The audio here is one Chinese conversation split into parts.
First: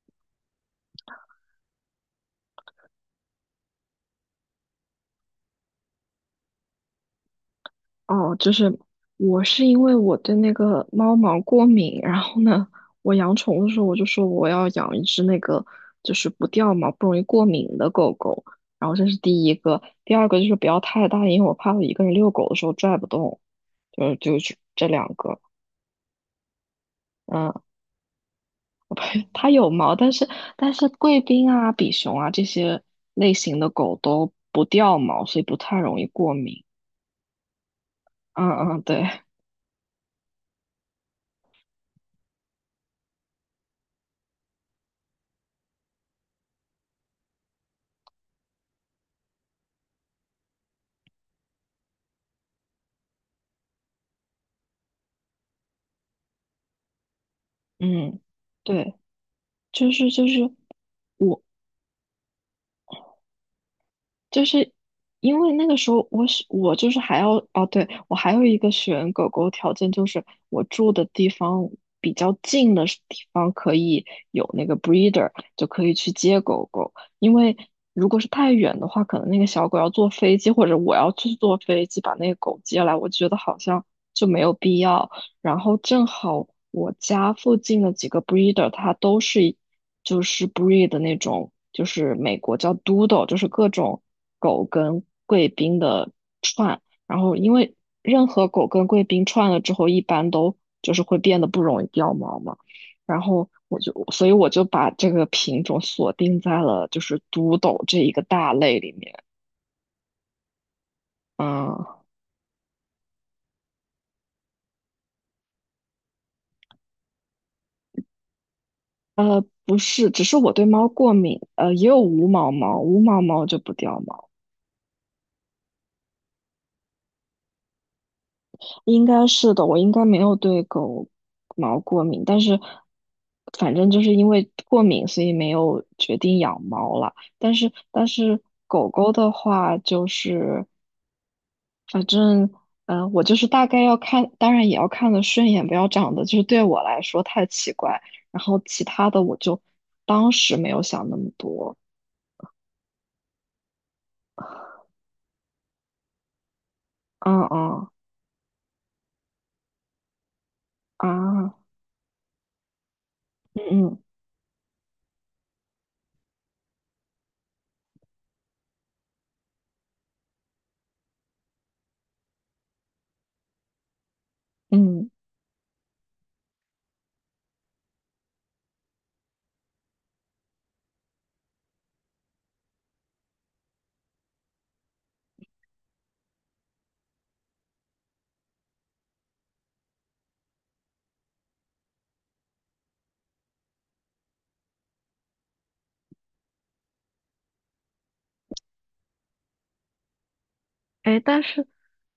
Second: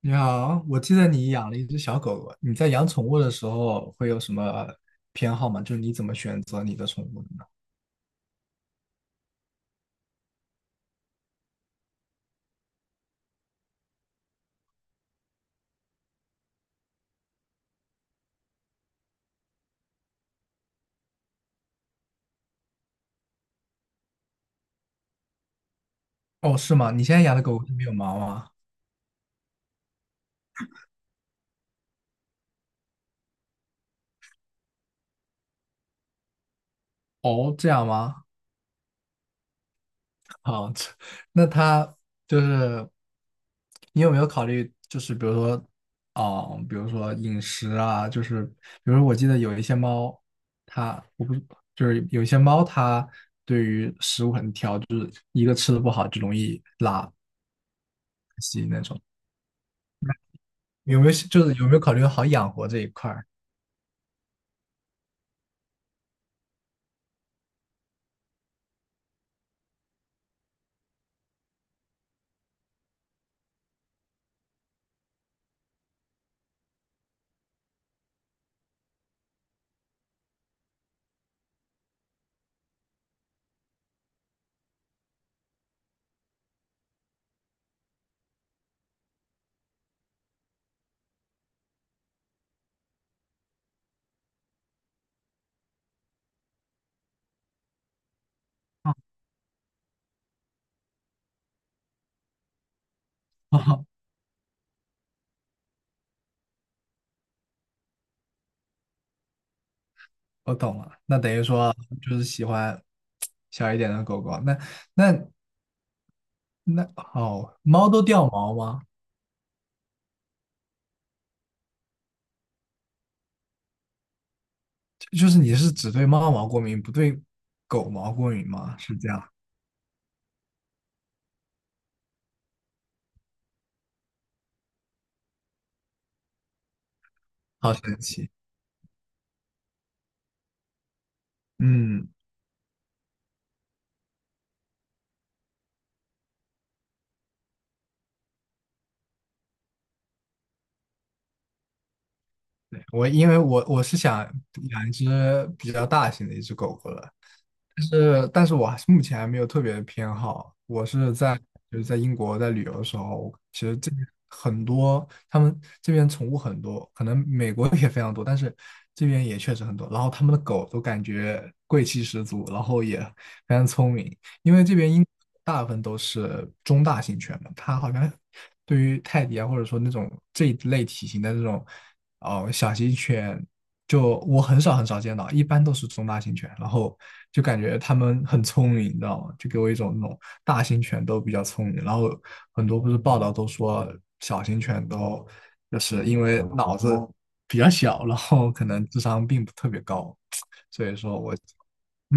你好，我记得你养了一只小狗狗，你在养宠物的时候会有什么偏好吗？就是你怎么选择你的宠物的呢？哦，就是我是因为我对那个猫毛过敏，然后呢，我养宠物的时候我就说我要养一只那个就是不掉毛、不容易过敏的狗狗，然后这是第一个，第二个就是不要太大，因为我怕我一个人遛狗的时候拽不动，就是这两个。哦，是吗？你现在养的嗯，狗狗是没有毛吗？它有毛，但是贵宾啊、比熊啊这些类型的狗都不掉毛，所以不太容易过敏。哦，这样吗？嗯嗯，对。好，这那它就是你有没有考虑，就是比如说，啊、比如说饮食啊，就是比如说我记得有一些猫，它我不是就是有一些猫它对于食物很挑，就是一个吃的不好就容易拉嗯。稀那对，种。就是，我有没有考虑好养活这一块儿？就是因为那个时候我就是还要。哦，对，我还有一个选狗狗条件就是我住的地方比较近的地方可以有那个 breeder，就可以去接狗狗。因为如果是太远的话，可能那个小狗要坐飞机，或者我要去坐飞机把那个狗接来，我觉得好像就没有必要。然后正好我家附近的几个 breeder，它都是就是 breed 的那种，就是美国叫 Doodle，就是各种狗跟贵宾的串。然后因为任何狗跟贵 宾串了之后，一般都就是会变得不容易掉毛嘛。然后我哦，就，所以我就把这个品种锁定在了就是 Doodle 这一个大类里面。我懂了，那等于说啊，就是喜欢小一点的狗狗。那那那哦，猫都掉毛吗？不是，只是我对猫过敏，也有无毛猫，无毛猫就不掉毛。就是你是只对猫毛过敏，不对狗毛过敏吗？是应这样，该是的，我应该没有对狗毛过敏，但是反正就是因为过敏，所以没有决定养猫了。但是好神但奇。是狗狗的话，就是反嗯，正我就是大概要看，当然也要看的顺眼，不要长得就是对我来说太奇怪。然后其他的我就当时没有想那么多。对，我因为我我是想养一只比较大型的一只狗狗了，嗯但嗯。是，但是我还是目前还没有特别的偏好。我是在啊。就是在英国在旅游的时候，其嗯实这嗯边很多，他们这边宠物很多，可能美国也非常多，但是这边也确实很多。然后他们的狗都感觉贵气十足，然后也非常聪明，因为这边英国嗯。大部分都是中大型犬嘛，它好像对于泰迪啊，或者说那种这一类体型的这种哦小型犬，就我很少见到，一般都是中大型犬，然后就感觉它们很聪明，你知道吗？就给我一种那种大型犬都比较聪明，然后很多不是报道都说小型犬都就是因为脑子比较小，然后可能智商并不特别高，所以哎，说我但是，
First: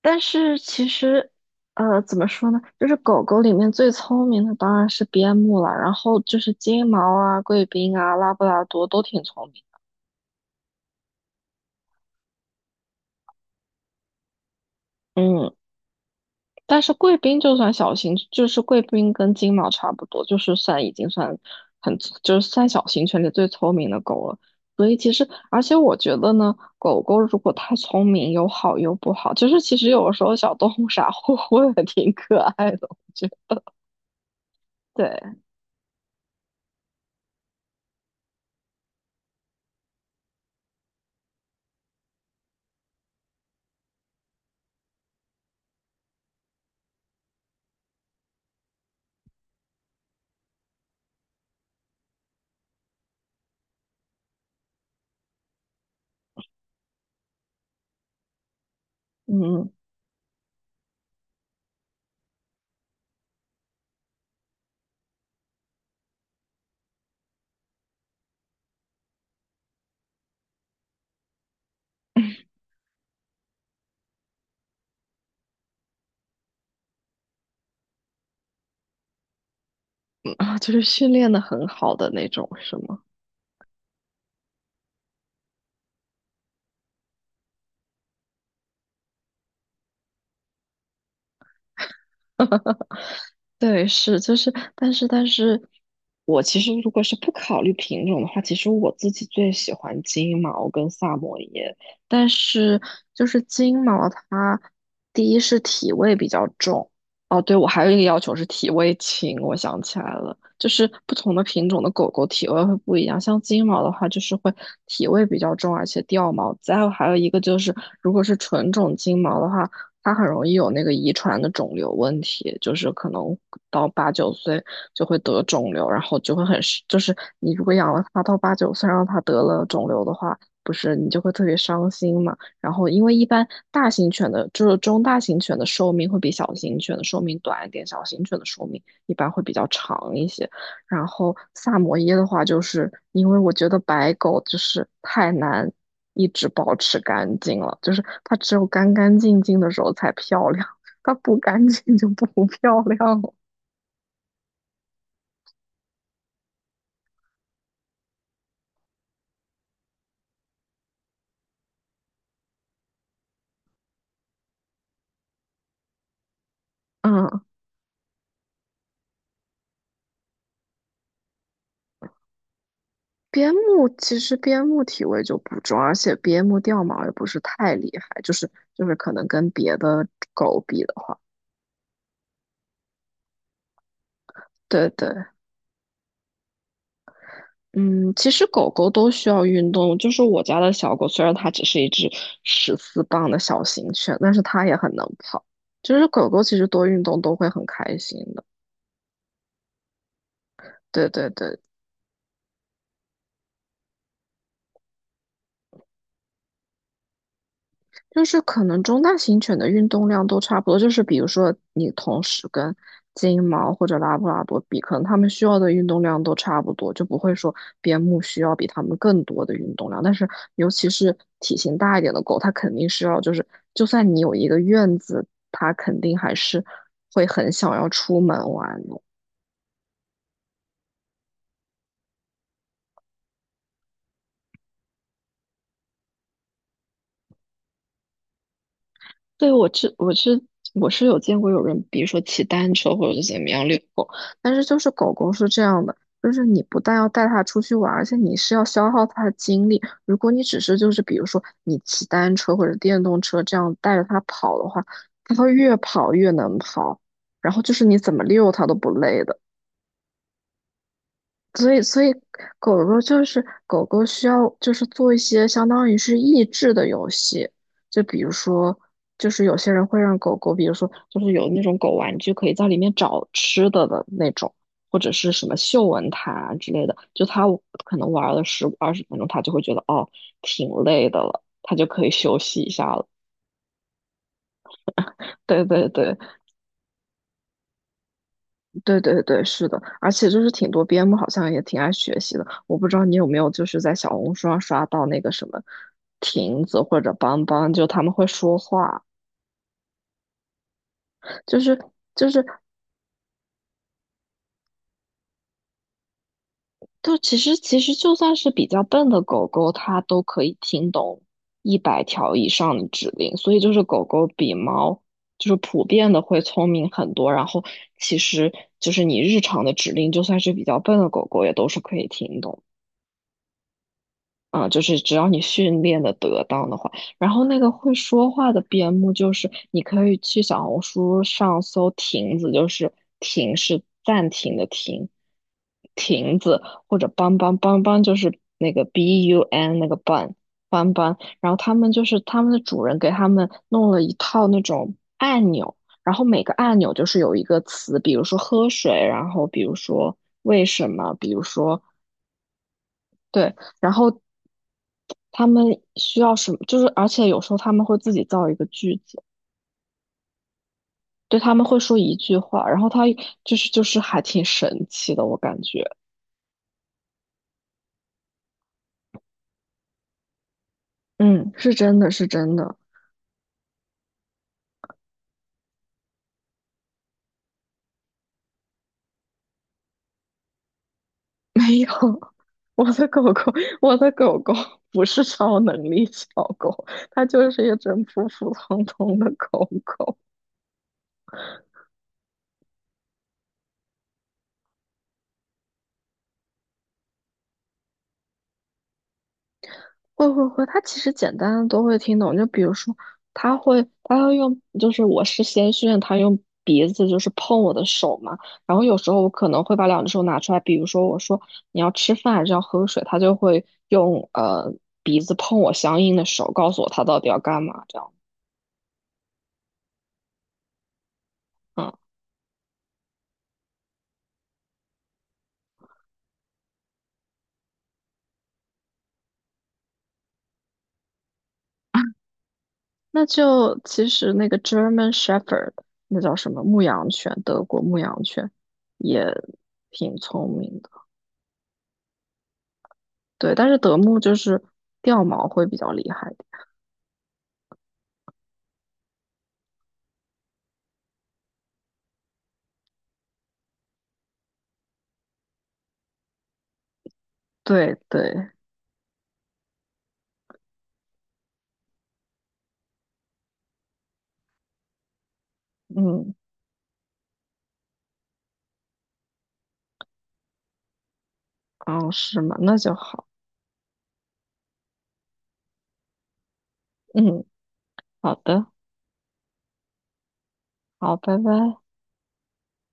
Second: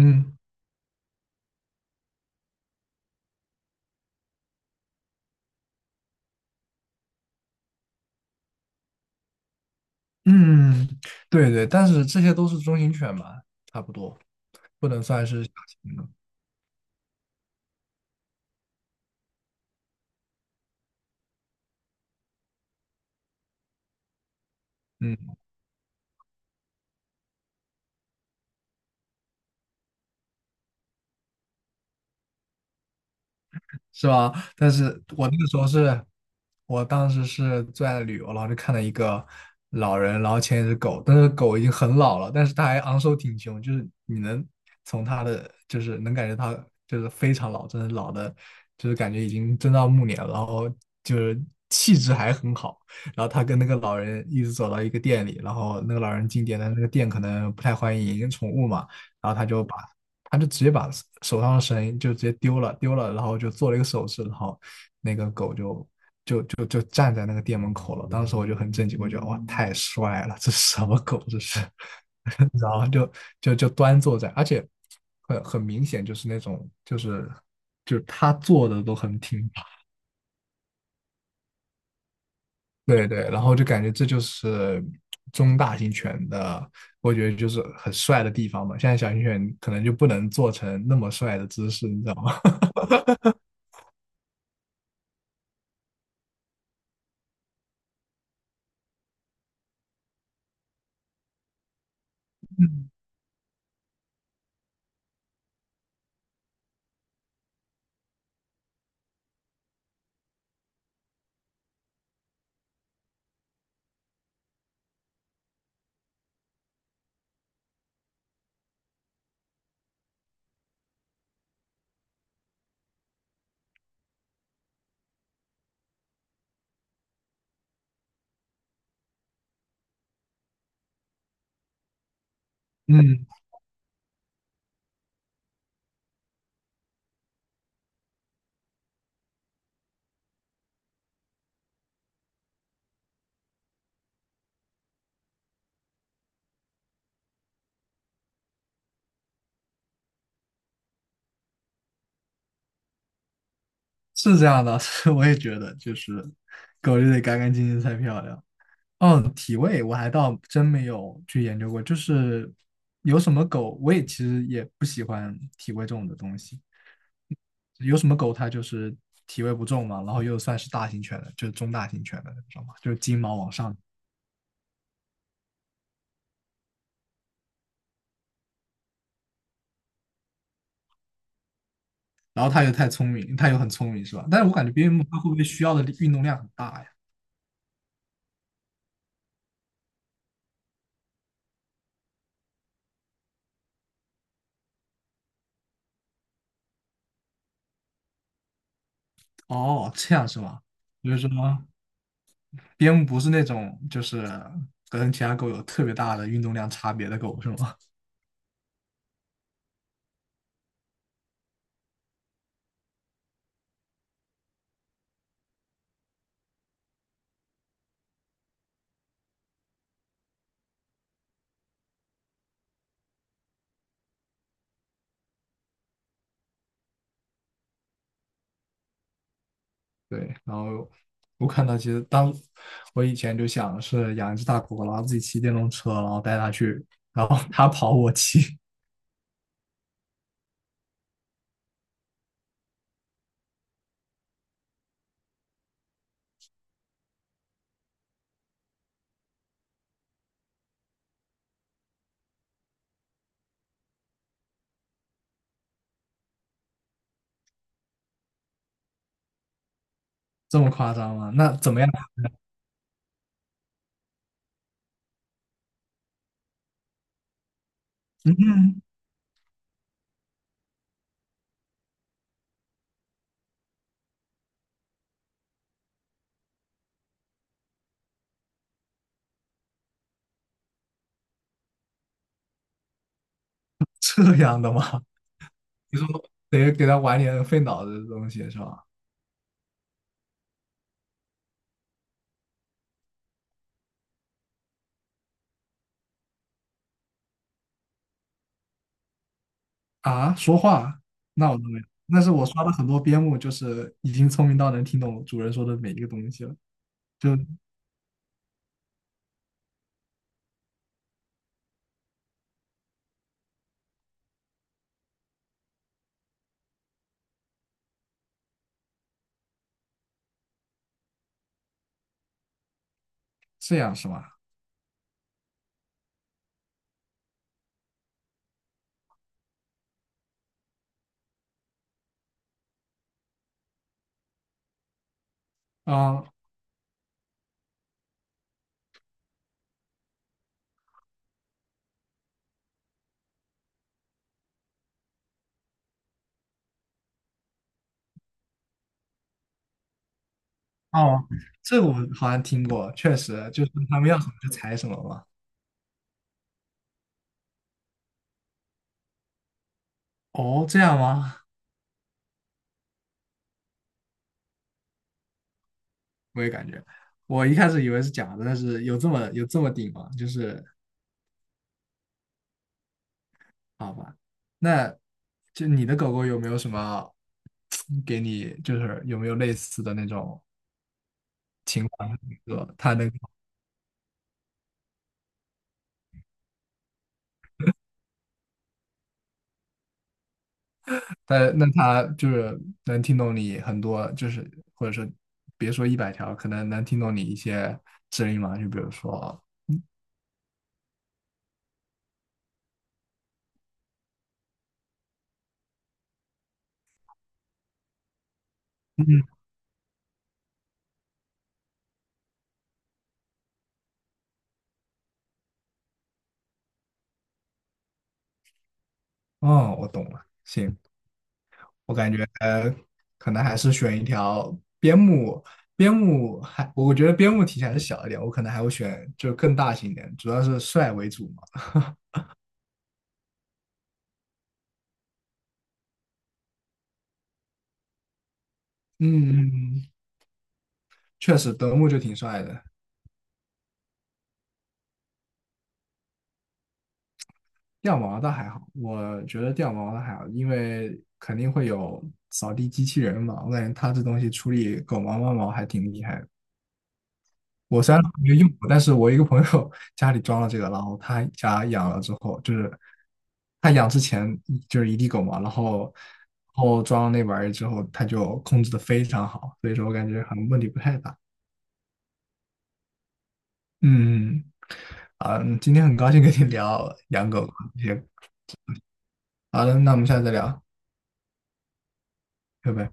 但是其实，怎么说呢？就是狗狗里面最聪明的当然是边牧了，然后就是金毛啊、贵宾啊、拉布拉多都挺聪明。嗯，对，对，但是这些都是中型犬嘛，差不多不能算是嗯，小型的，但是贵宾就算小型，就是贵宾跟金毛差不多，就是算已经算很，就是算小型犬里最聪明的狗了。所以其实，嗯。而且我觉得呢，狗狗如果太聪明，有好有不好。就是其实有的时候小动物 傻乎乎的挺可爱的，我觉得。是吧？但是对。我那个时候是，我当时是最爱旅游，然后就看到一个老人，然后牵一只狗，但是狗已经很老了，但是它还昂首挺胸，就是你能从它的，就是能感觉它就是非常老，真的老的，就是感觉已经真到暮年了，然后就是气质还很好。然后他跟那个老人一直走到一个店里，然后那个老人进店，但那个店可能不太欢迎宠物嘛，然后他就嗯。把他就直接把手上的绳就直接丢了，丢了，然后就做了一个手势，然后那个狗就站在那个店门口了。当时我就很震惊，我觉得哇，太帅了，这是什么狗？这是 然后就就就端坐在，而且很明显就是那种他坐的都很挺拔，啊，就是训练的很好的那种，是吗？对，对，然后就感觉这就是中大型犬的，我觉得就是很帅的地方嘛。现在小型犬可能就不能做成那么帅的姿势，你知道吗？对，是，就是，但是我其实如果是不考虑品种的话，其实我自己最喜欢金毛跟萨摩耶，但是 就是金毛它第一是体味比较重，哦，对，我还有一个要求是体味轻，我想起来了，就是不同的品种的狗狗体味会不一样，像金毛的话就是会体味比较重，而且掉毛，再有还有一个就是如果是纯种金毛的话。它很容易有那个遗传的肿瘤问题，就是可能到八九岁就会得肿瘤，然后就会很是，就是你如果养了它到八九岁，让它得了肿瘤的话，不是你就会特别伤心嘛。然后因为一嗯，般大型犬的，就是中大型犬的寿命会比小型犬的寿命短一点，小型犬的寿命一般会比较长一些。然后萨摩耶的话，就是因为我觉得白狗就是太难一直保持干净了，就是它只有干干净净的时候才漂亮，它不干净就不 漂亮了。是这样的，是我也觉得，就是狗就得干干净净才漂亮。哦，体味我还倒真没有去研究过，就是有什么狗，我也其实也不喜欢体味重的东西。嗯，有什么狗它就是体味不重嘛，然后又算是大型犬的，就是中大型犬的，知道吗？就是金毛往边上，牧其实边牧体味就不重，而且边牧掉毛也不是太厉害，就是可能跟别的狗比的话，然后它又太聪明，它又很聪明，是吧？但是我感觉对边牧对。它会不会需要的运动量很大呀？嗯，其实狗狗都需要运动，就是我家的小狗，虽然它只是一只14磅的小型犬，但是它也很能跑，就是狗狗其实多运动都会很开心的，哦，这样是吗？对就对是对。说。边牧不是那种就是跟其他狗有特别大的运动量差别的狗是吗？就是可能中大型犬的运动量都差不多，就是比如说你同时跟金毛或者拉布拉多比，可能它们需要的运动量都差不多，就不会说边牧需要比它们更多的运动量。但是尤其是体型大一点的狗，它肯定是要就是，就算你有一个院子，它肯定还是会很想要出门玩。对，然后我看到其实我以前就想是养一只大狗狗，然后自己骑电动车，然后带它去，然后它跑我骑，对，我是有见过有人，比如说骑单车或者是怎么样遛狗，但是就是狗狗是这样的，就是你不但要带它出去玩而且你是要消耗它的精力。如果你只是就是比如说你骑单车或者电动车这样带着它跑的话，它会越跑越能跑，然后就是你怎么遛它都不累的。这么夸张吗？那所怎以，么样？所以狗狗就是狗狗需要就是做一些相当于是益智的游戏，就比如说，嗯，就是有些人会让狗狗，比如说就是有那种狗玩具可以在里面找吃的的那种，或者是什么嗅闻毯啊之类的，就它可能玩了十二十分钟，它就会觉得哦挺累的了，它就可以休息一下了。这样的吗？对对 你说对。得给它玩点费脑子的东西是吧？对对对，是的，而且就是挺多边牧好像也挺爱学习的，我不知道你有没有就是在小红书上刷到那个什么亭子或者邦邦，就他们会说话，啊，说话，那我就都是没有。但就是是我刷了很多边牧，就是已经聪明到能听懂主人说的每一个东西了，就就其实其实就算是比较笨的狗狗，它都可以听懂100条以上的指令，所以就是狗狗比猫就是普遍的会聪明很多，然后其实就是你日常的指令，就算是比较笨的狗狗也都是可以听懂。这样是吗？啊，就是只要你训练的得当的话，然后那个会说话的边牧，就是你可以去小红书上搜“亭子”，就是“亭是暂停的“停”，啊，亭子或者邦邦邦邦就是那个 BUN 那个班邦邦，然后他们就是他们的主人给他们弄了一套那种按钮，然后每个按钮就是有一个词，比如说喝水，然后比如说为什么，哦，比如说这我好像听过，确实对，就是然他们要后什么就采什么嘛。他们需要什么？就是而且有时候他们会自己造一个句子，哦，这样吗？对，他们会说一句话，然后他就是还挺神奇的，我感觉，我也感觉，我一开始以为是假的，但是有这么顶吗？就是嗯，是真的是真的，好吧，那就你的狗狗有没有什么给你，就是有没有类似的那种 没情有，况？说我它的能，狗狗，我的狗狗不是超能力小狗，它就是一只普普通通的狗狗。它那它就是能听懂你很多，就是或者说别说100条，可能能听懂你一些指令嘛？就比如说，会会会，他其实简单的都会听懂。就比如说，他会，他要用，就是我是先训，他用鼻子就是碰我的手嘛。然后有时候嗯，我可能会把两只手拿出来，比如说我说你要吃饭还是要喝水，他就会用鼻子碰我相应的手，告诉我他到底要干嘛这样。哦，我懂了，行。嗯，我感觉可能还是选一条边牧，边牧还我觉得边牧体型还是小一点，我可能还会选就更大型一点，主要是帅为主嘛。那就其实那个 German Shepherd，那叫什么牧羊犬，德国牧羊犬也嗯，挺聪明的。确实德牧就挺帅的，对，但是德牧就是掉毛会比较厉害。掉毛倒还好，我觉得掉毛倒还好，因为肯定会有扫地机器人嘛，我感觉他这东西处理狗毛、猫毛还挺厉害的。我虽对然没对。有用过，但是我一个朋友家里装了这个，然后他家养了之后，就是他养之前就是一地狗嘛，然后嗯，装了那玩意儿之后，他就控制的非常好，所以说我感觉好像问题不太大。哦，是吗？那就好。嗯，啊，今天很高兴跟你聊养嗯，狗这些。好的，好的，那我们下次再聊，好，拜拜。拜拜。